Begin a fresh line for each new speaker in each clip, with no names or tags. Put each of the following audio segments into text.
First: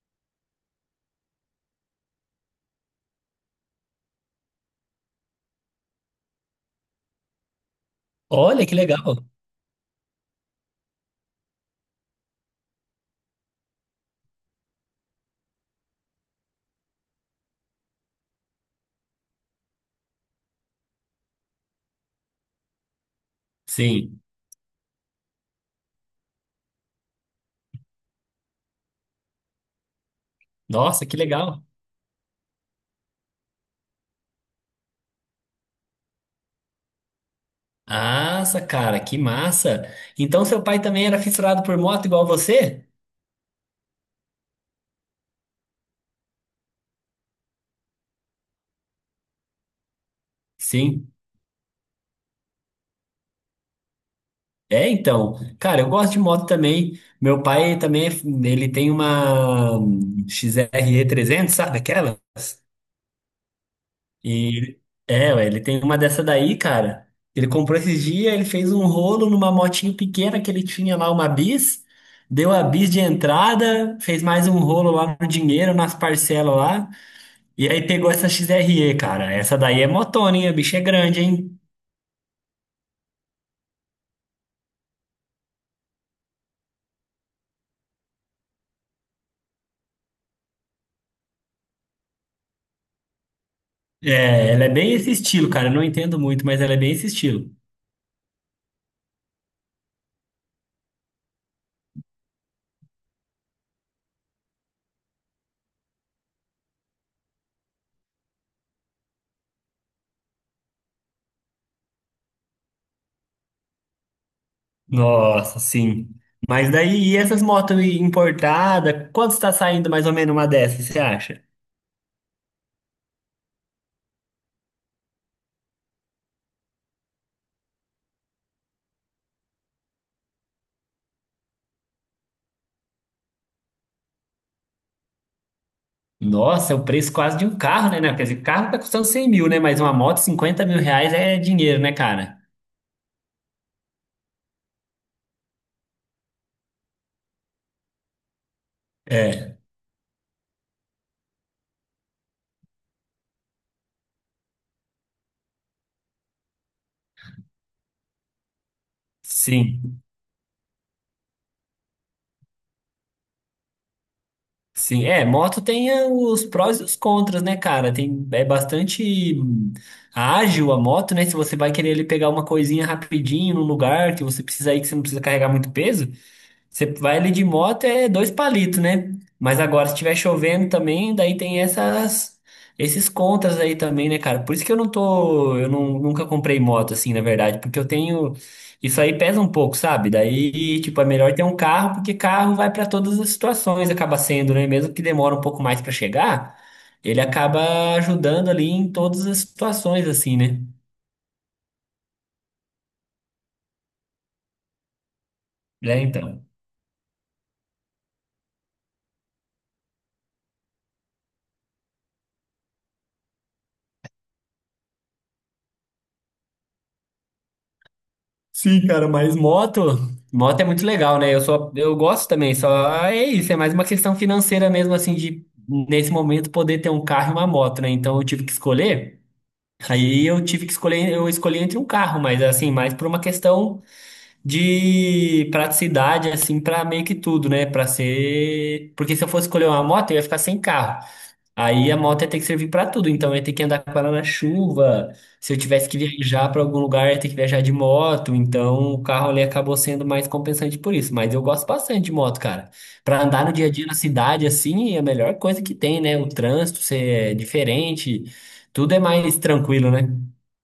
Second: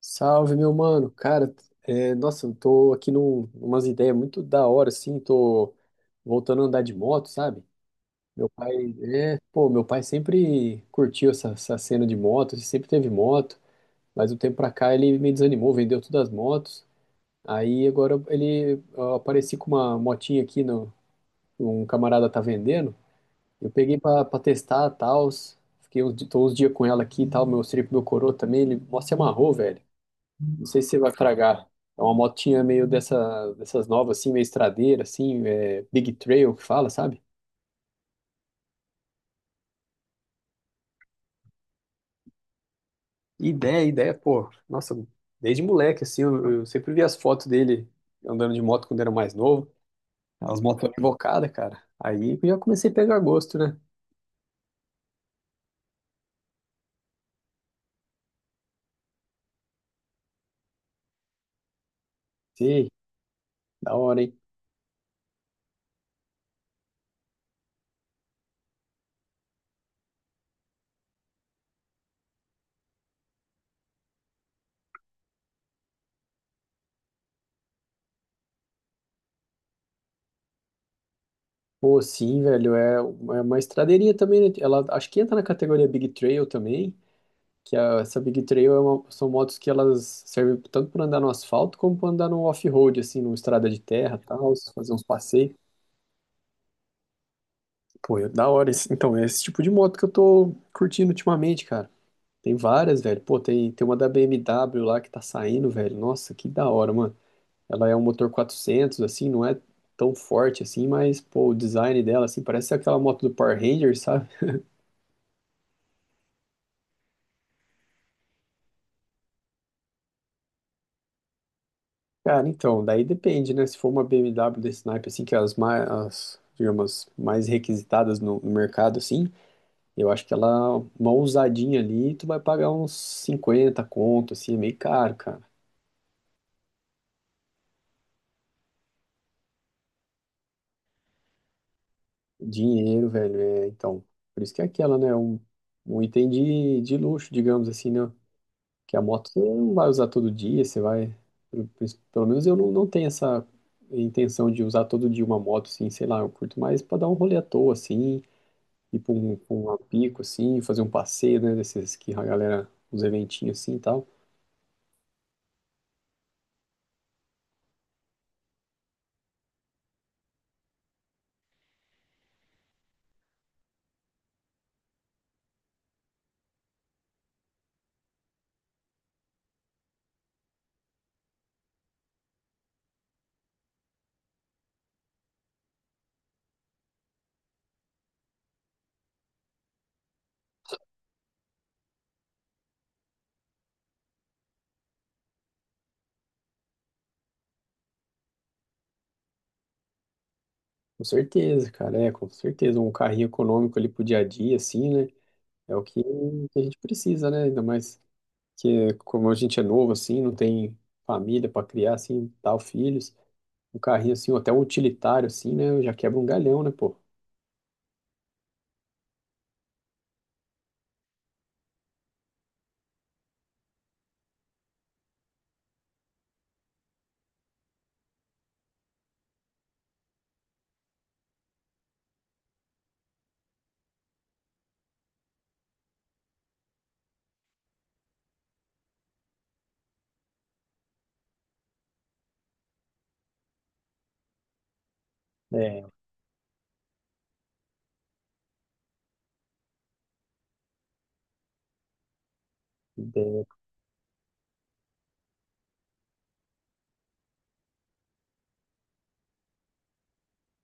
Salve, meu mano. Cara, é, nossa, eu tô aqui umas ideias muito da hora, assim. Tô voltando a andar de moto, sabe? Meu
Olha que
pai,
legal.
meu pai sempre curtiu essa cena de moto, ele sempre teve moto, mas um tempo pra cá ele me desanimou, vendeu todas as motos. Aí agora eu apareci com uma motinha aqui, no, um camarada tá vendendo. Eu peguei
Sim.
pra testar, tal. Tô uns dias com ela aqui e tal. Meu coroa também, ele mó se amarrou, velho. Não sei se você
Nossa,
vai
que legal.
fragar. É uma motinha meio dessas novas, assim, meio estradeira, assim, Big Trail que fala, sabe?
Nossa, cara, que massa. Então seu pai também era fissurado por moto igual você?
Ideia, ideia, pô. Nossa, desde moleque, assim, eu sempre vi as fotos dele andando de moto quando era mais novo. As motos
Sim.
invocadas, cara. Aí eu já comecei a pegar gosto, né?
É, então. Cara, eu gosto de moto também. Meu pai também, ele tem uma XRE 300, sabe aquela?
Sei, da hora, hein?
E é, ué, ele tem uma dessa daí, cara. Ele comprou esses dias, ele fez um rolo numa motinho pequena que ele tinha lá, uma bis, deu a bis de entrada, fez mais um rolo lá no dinheiro, nas parcelas lá. E aí pegou essa XRE, cara. Essa daí é motona, hein? A bicha é grande, hein?
Pô, sim, velho, é uma estradeirinha também, né? Ela acho que entra na categoria Big Trail também. Essa Big Trail são motos que elas servem tanto para andar no asfalto como para andar no off-road, assim, numa estrada de terra,
É,
tal,
ela é
fazer
bem
uns
esse estilo,
passeios.
cara. Eu não entendo muito, mas ela é bem esse estilo.
Pô, é da hora. Então, é esse tipo de moto que eu tô curtindo ultimamente, cara. Tem várias, velho. Pô, tem uma da BMW lá que tá saindo, velho. Nossa, que da hora, mano. Ela é um motor 400 assim, não é tão forte assim, mas, pô, o design dela, assim, parece aquela moto do Power Rangers, sabe?
Nossa, sim. Mas daí, e essas motos importadas? Quanto está saindo mais ou menos uma dessas, você acha?
Cara, então, daí depende, né? Se for uma BMW desse naipe, assim, que é as mais, as, digamos, mais requisitadas no mercado, assim, eu acho que uma ousadinha ali, tu vai pagar uns 50 conto, assim, é meio caro, cara.
Nossa, é o preço quase de um carro, né? né? Quer dizer, carro tá custando 100 mil, né? Mas uma moto, 50 mil reais é dinheiro, né, cara?
Dinheiro, velho, então, por isso que é aquela, né? Um item de luxo, digamos assim, né? Que a moto você
É,
não vai usar todo dia, você vai, pelo, pelo menos eu não tenho essa intenção de usar todo dia uma moto, assim, sei lá, eu curto mais pra dar um rolê à toa, assim, ir pra um
sim.
pico, assim, fazer um passeio, né, desses que a galera, uns eventinhos assim e tal.
Sim, é, moto tem os prós e os contras, né, cara? Tem, é bastante ágil a moto, né? Se você vai querer ele pegar uma coisinha rapidinho num lugar que você precisa ir, que você não precisa carregar muito peso, você vai ali de moto é dois palitos, né? Mas agora, se estiver chovendo também, daí tem esses contras aí também, né, cara? Por isso que eu não, nunca comprei moto assim, na verdade, porque eu tenho, isso aí pesa um pouco, sabe? Daí, tipo, é melhor ter um carro, porque carro vai pra todas as situações, acaba sendo, né? Mesmo que demora um pouco mais pra chegar, ele acaba ajudando ali em todas as situações, assim, né?
Com certeza, cara, com certeza. Um carrinho econômico ali pro dia a dia, assim, né, é o
Né,
que,
então.
que a gente precisa, né, ainda mais que como a gente é novo, assim, não tem família para criar, assim, tal, filhos. Um carrinho, assim, ou até um utilitário, assim, né, já quebra um galhão, né, pô.
Sim, cara, moto é muito legal, né? Eu só, eu gosto também, só é isso, é mais uma questão financeira mesmo, assim, de nesse momento poder ter um carro e uma moto, né? Então eu tive que escolher, aí eu tive que escolher, eu escolhi entre um carro, mas assim, mais por uma questão de praticidade, assim, pra meio que tudo, né? Pra ser. Porque se eu fosse escolher uma moto, eu ia ficar sem carro. Aí a moto ia ter que servir pra tudo. Então eu ia ter que andar com ela na chuva. Se eu
É,
tivesse que viajar pra algum lugar, eu ia ter que viajar de moto. Então o carro ali acabou sendo mais compensante por isso. Mas eu gosto bastante de moto, cara. Pra andar no dia a dia na cidade, assim, é a melhor coisa que tem, né? O trânsito ser diferente. Tudo é mais tranquilo, né?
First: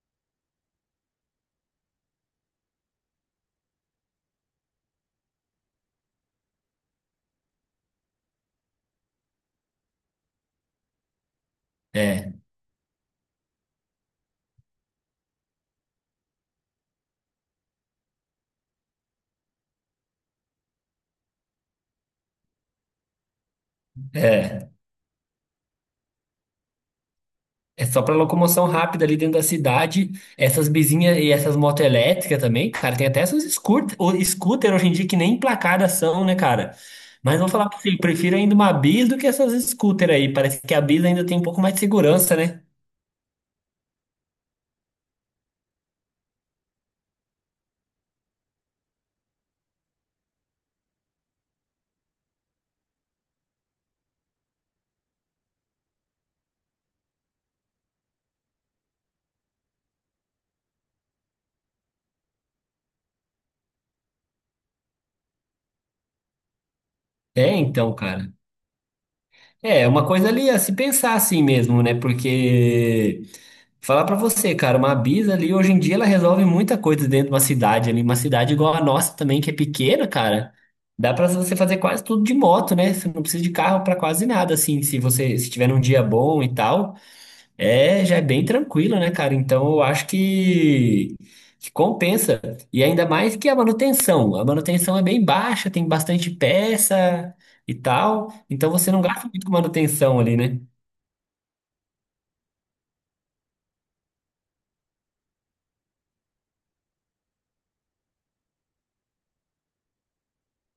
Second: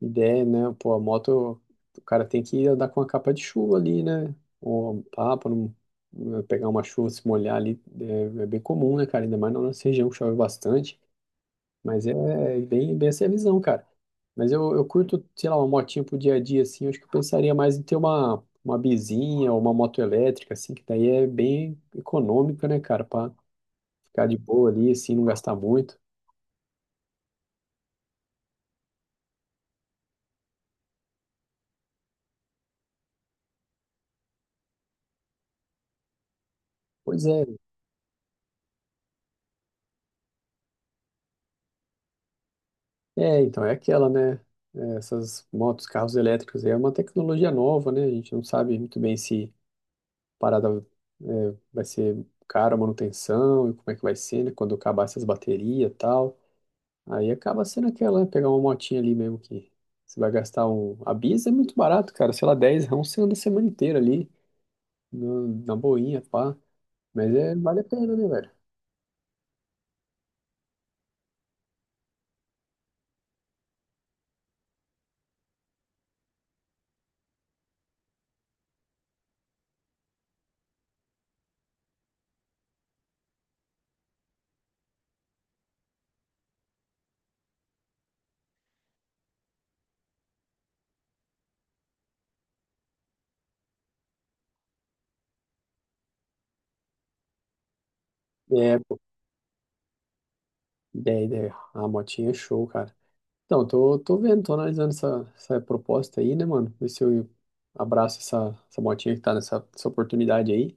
ideia, né? Pô, a moto, o cara tem que andar com a capa de chuva ali, né? Ou pá, pra não pegar uma chuva, se molhar ali, é bem comum, né, cara? Ainda mais na nossa região que chove bastante. Mas é
É,
é bem essa é a visão, cara. Mas eu curto, sei lá, uma motinha pro dia a dia, assim. Eu acho que eu pensaria mais em ter uma bizinha ou uma moto elétrica, assim, que daí é bem econômica, né, cara? Pra ficar de
é.
boa ali, assim, não gastar muito.
É só pra locomoção rápida ali dentro da cidade. Essas bizinhas e essas motos elétricas também, cara. Tem até essas scooter, scooter hoje em dia que nem placadas são, né, cara?
Pois
Mas
é.
vou falar pra você, eu prefiro ainda uma bis do que essas scooter aí. Parece que a bis ainda tem um pouco mais de segurança, né?
É, então, é aquela, né? É, essas motos, carros elétricos aí é uma tecnologia nova, né? A gente não sabe muito bem se a parada vai ser cara a manutenção e como é que vai ser, né? Quando acabar essas baterias e tal. Aí acaba sendo aquela, né? Pegar uma motinha ali mesmo que você vai gastar um. A Biz é muito barato, cara. Sei lá, 10, rão você anda a semana inteira ali, na boinha, pá. Mas é,
É,
vale a
então,
pena, né,
cara.
velho?
É, é uma coisa ali a se pensar assim mesmo, né? Porque falar pra você, cara, uma Bisa ali, hoje em dia ela resolve muita coisa dentro de uma cidade ali, uma cidade igual a nossa também, que é pequena, cara. Dá pra você fazer quase tudo de moto, né? Você não precisa de carro pra quase nada, assim, se você se tiver num dia bom e tal, é, já é bem tranquilo, né, cara? Então eu acho que compensa. E ainda mais que a manutenção é bem baixa, tem bastante peça e tal, então
É,
você
pô,
não gasta muito com manutenção ali, né?
ideia, ideia. A motinha é show, cara. Então, tô vendo, tô analisando essa proposta aí, né, mano? Ver se eu abraço essa motinha que tá nessa essa oportunidade aí.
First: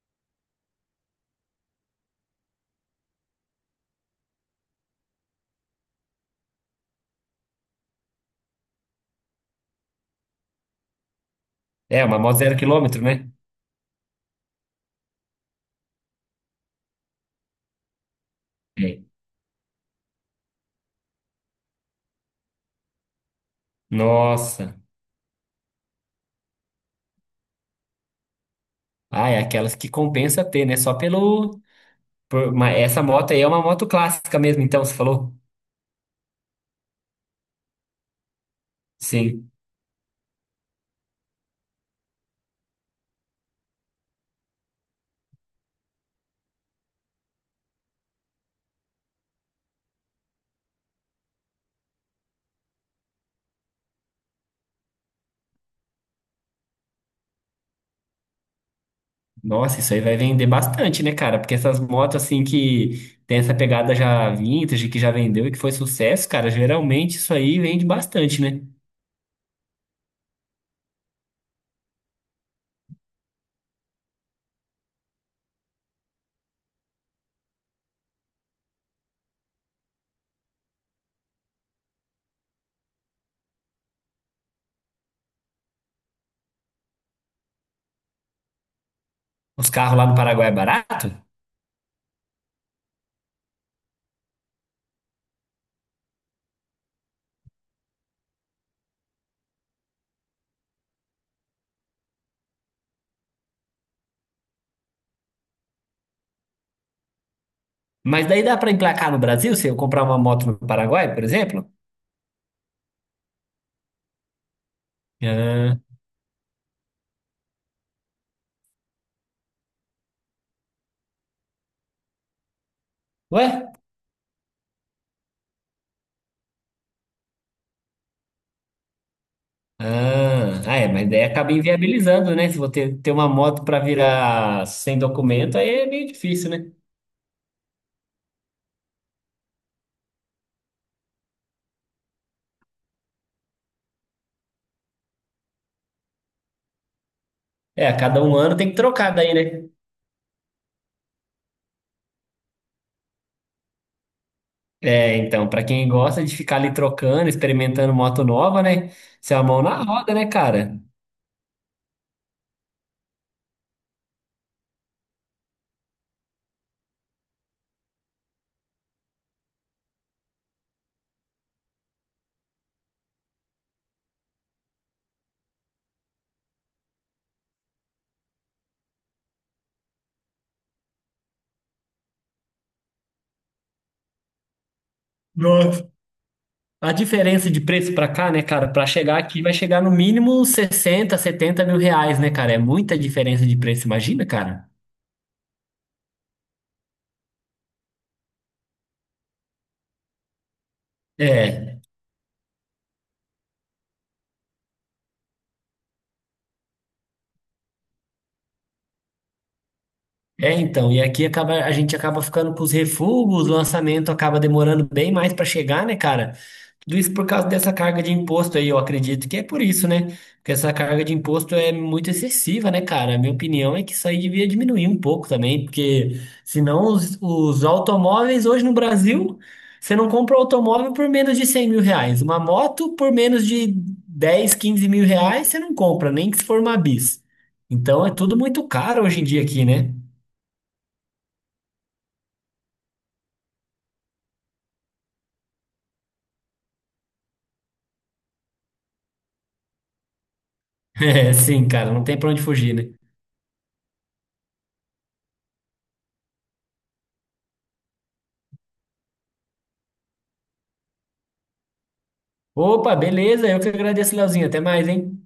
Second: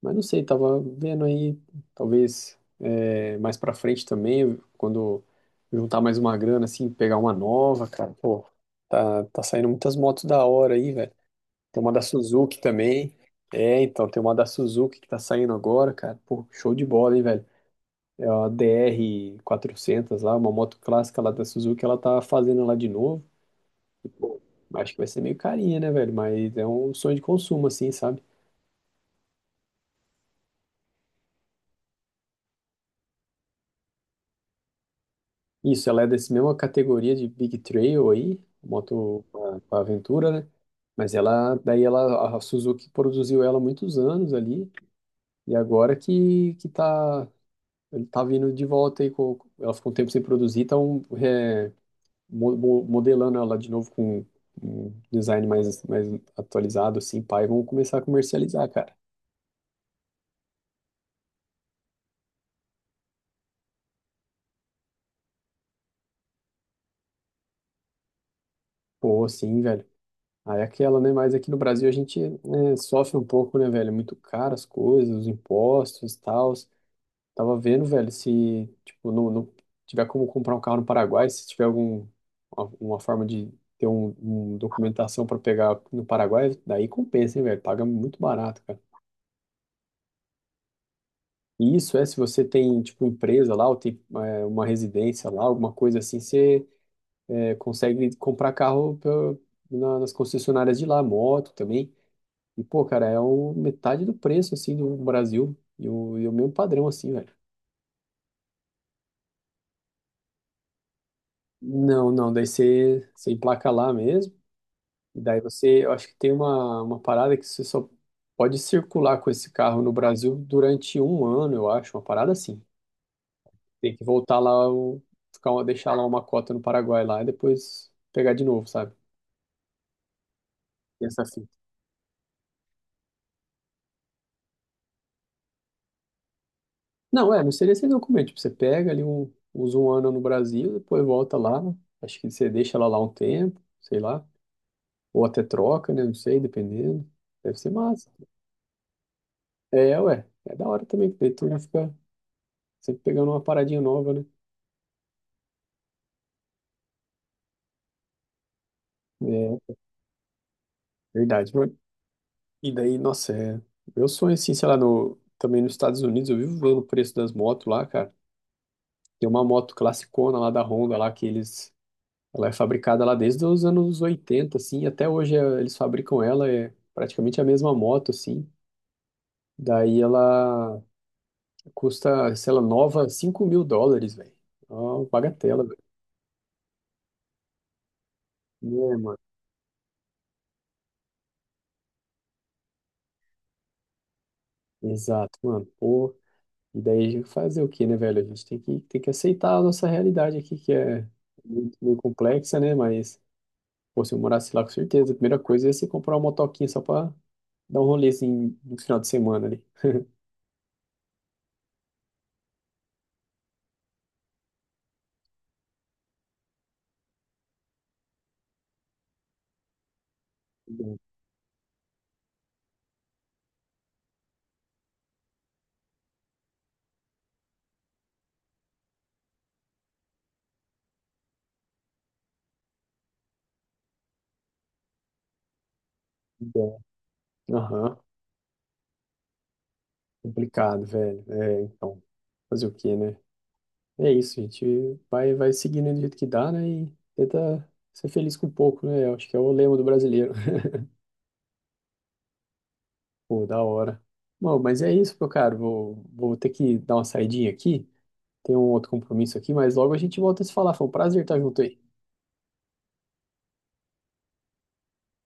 Mas não sei, tava vendo aí, talvez mais pra frente também, quando juntar mais uma grana, assim, pegar uma nova, cara. Pô, tá saindo muitas motos da hora aí, velho. Tem uma da
É, uma moto zero
Suzuki
quilômetro,
também.
né?
É, então, tem uma da Suzuki que tá saindo agora, cara. Pô, show de bola, hein, velho? É a
É.
DR400 lá, uma moto clássica lá da Suzuki, ela tá fazendo lá de novo. Bom,
Nossa.
acho que vai ser meio carinha, né, velho? Mas é um sonho de consumo, assim, sabe?
Ah, é aquelas que compensa ter, né? Só pelo. Essa moto aí é uma moto clássica mesmo, então, você falou?
Isso, ela é dessa mesma categoria de Big Trail aí, moto
Sim.
pra aventura, né? A Suzuki produziu ela há muitos anos ali, e agora que tá, ele tá vindo de volta aí, ela ficou um tempo sem produzir, estão modelando ela de novo com um design mais atualizado, assim, pá, e vão começar a comercializar, cara.
Nossa, isso aí vai vender bastante, né, cara? Porque essas motos, assim, que tem essa pegada já vintage, que já vendeu e que foi sucesso, cara, geralmente isso aí vende bastante, né?
Pô, sim, velho. Aí é aquela, né? Mas aqui no Brasil a gente, né, sofre um pouco, né, velho? É muito caro as coisas, os impostos e tal. Tava vendo, velho, se, tipo, não tiver como comprar um carro no Paraguai, se tiver algum, uma forma de ter um documentação para pegar no Paraguai, daí compensa, hein, velho? Paga muito barato, cara.
Os carros lá no Paraguai é barato,
E isso é se você tem, tipo, empresa lá, ou tem, uma residência lá, alguma coisa assim, você, consegue comprar carro nas concessionárias de lá, moto também. E, pô, cara, é o metade do preço, assim, do Brasil. E o mesmo padrão, assim, velho.
mas daí dá pra emplacar no Brasil se eu comprar uma moto no Paraguai, por exemplo?
Não, não, daí você emplaca lá mesmo. E daí
Ah,
eu acho que tem uma parada que você só pode circular com esse carro no Brasil durante um ano, eu acho, uma parada assim.
ué?
Tem que voltar lá, ficar, deixar lá uma cota no Paraguai lá e depois pegar de novo, sabe?
Ah, ah, é,
Tem
mas
essa
daí acaba
fita.
inviabilizando, né? Se você ter uma moto para virar sem documento, aí é meio difícil, né?
Não, não seria esse documento. Tipo, você pega ali, usa um ano no Brasil, depois volta lá. Acho que você deixa ela lá um tempo, sei lá. Ou até troca, né? Não sei, dependendo. Deve ser
É, a
massa.
cada um ano tem que trocar daí, né?
É, ué. É da hora também, porque daí tu já fica sempre pegando uma paradinha nova, né?
É, então, para quem gosta de ficar ali trocando, experimentando moto nova, né? Isso é a mão
É,
na roda, né, cara?
verdade. E daí, nossa, é. Meu sonho, assim, sei lá, no, também nos Estados Unidos, eu vivo vendo o preço das motos lá, cara. Tem uma moto classicona lá da Honda, lá que eles. Ela é fabricada lá desde os anos 80, assim, até hoje eles fabricam ela, é praticamente a mesma moto, assim. Daí ela custa, sei lá, nova US$ 5.000, velho. Ó, bagatela,
Nossa. A diferença de preço para cá, né, cara? Para
né, mano?
chegar aqui vai chegar no mínimo 60, 70 mil reais, né, cara? É muita diferença de preço, imagina, cara?
Exato, mano. Pô, e daí a gente fazer o quê, né, velho? A gente tem que aceitar a nossa realidade aqui, que é muito,
É.
meio complexa, né? Mas, pô, se eu morasse lá, com certeza, a primeira coisa ia ser comprar uma motoquinha só pra dar um rolê, assim, no final de semana ali.
É, então, e aqui a gente acaba ficando com os refugos, o lançamento acaba demorando bem mais para chegar, né, cara? Tudo isso por causa dessa carga de imposto aí, eu acredito que é por isso, né? Porque essa
Bom,
carga de imposto é muito excessiva, né, cara? A minha opinião é que isso aí devia diminuir um pouco também, porque senão os automóveis hoje no Brasil, você não compra um automóvel por menos de 100 mil reais. Uma moto por menos de 10, 15 mil reais, você não compra, nem que se for uma
bom.
bis.
Aham,
Então é tudo muito caro hoje em dia aqui, né?
complicado, velho. É, então, fazer o quê, né? É isso, a gente vai seguindo do jeito que dá, né? E tenta ser feliz com pouco, né? Eu acho que é o lema do brasileiro.
É, sim, cara, não tem pra onde fugir, né?
Pô, da hora. Bom, mas é isso, meu caro. Vou ter que dar uma saidinha aqui. Tem um outro compromisso aqui, mas logo a gente volta a se falar. Foi um prazer estar junto aí.
Opa, beleza, eu que agradeço, Leozinho. Até mais, hein?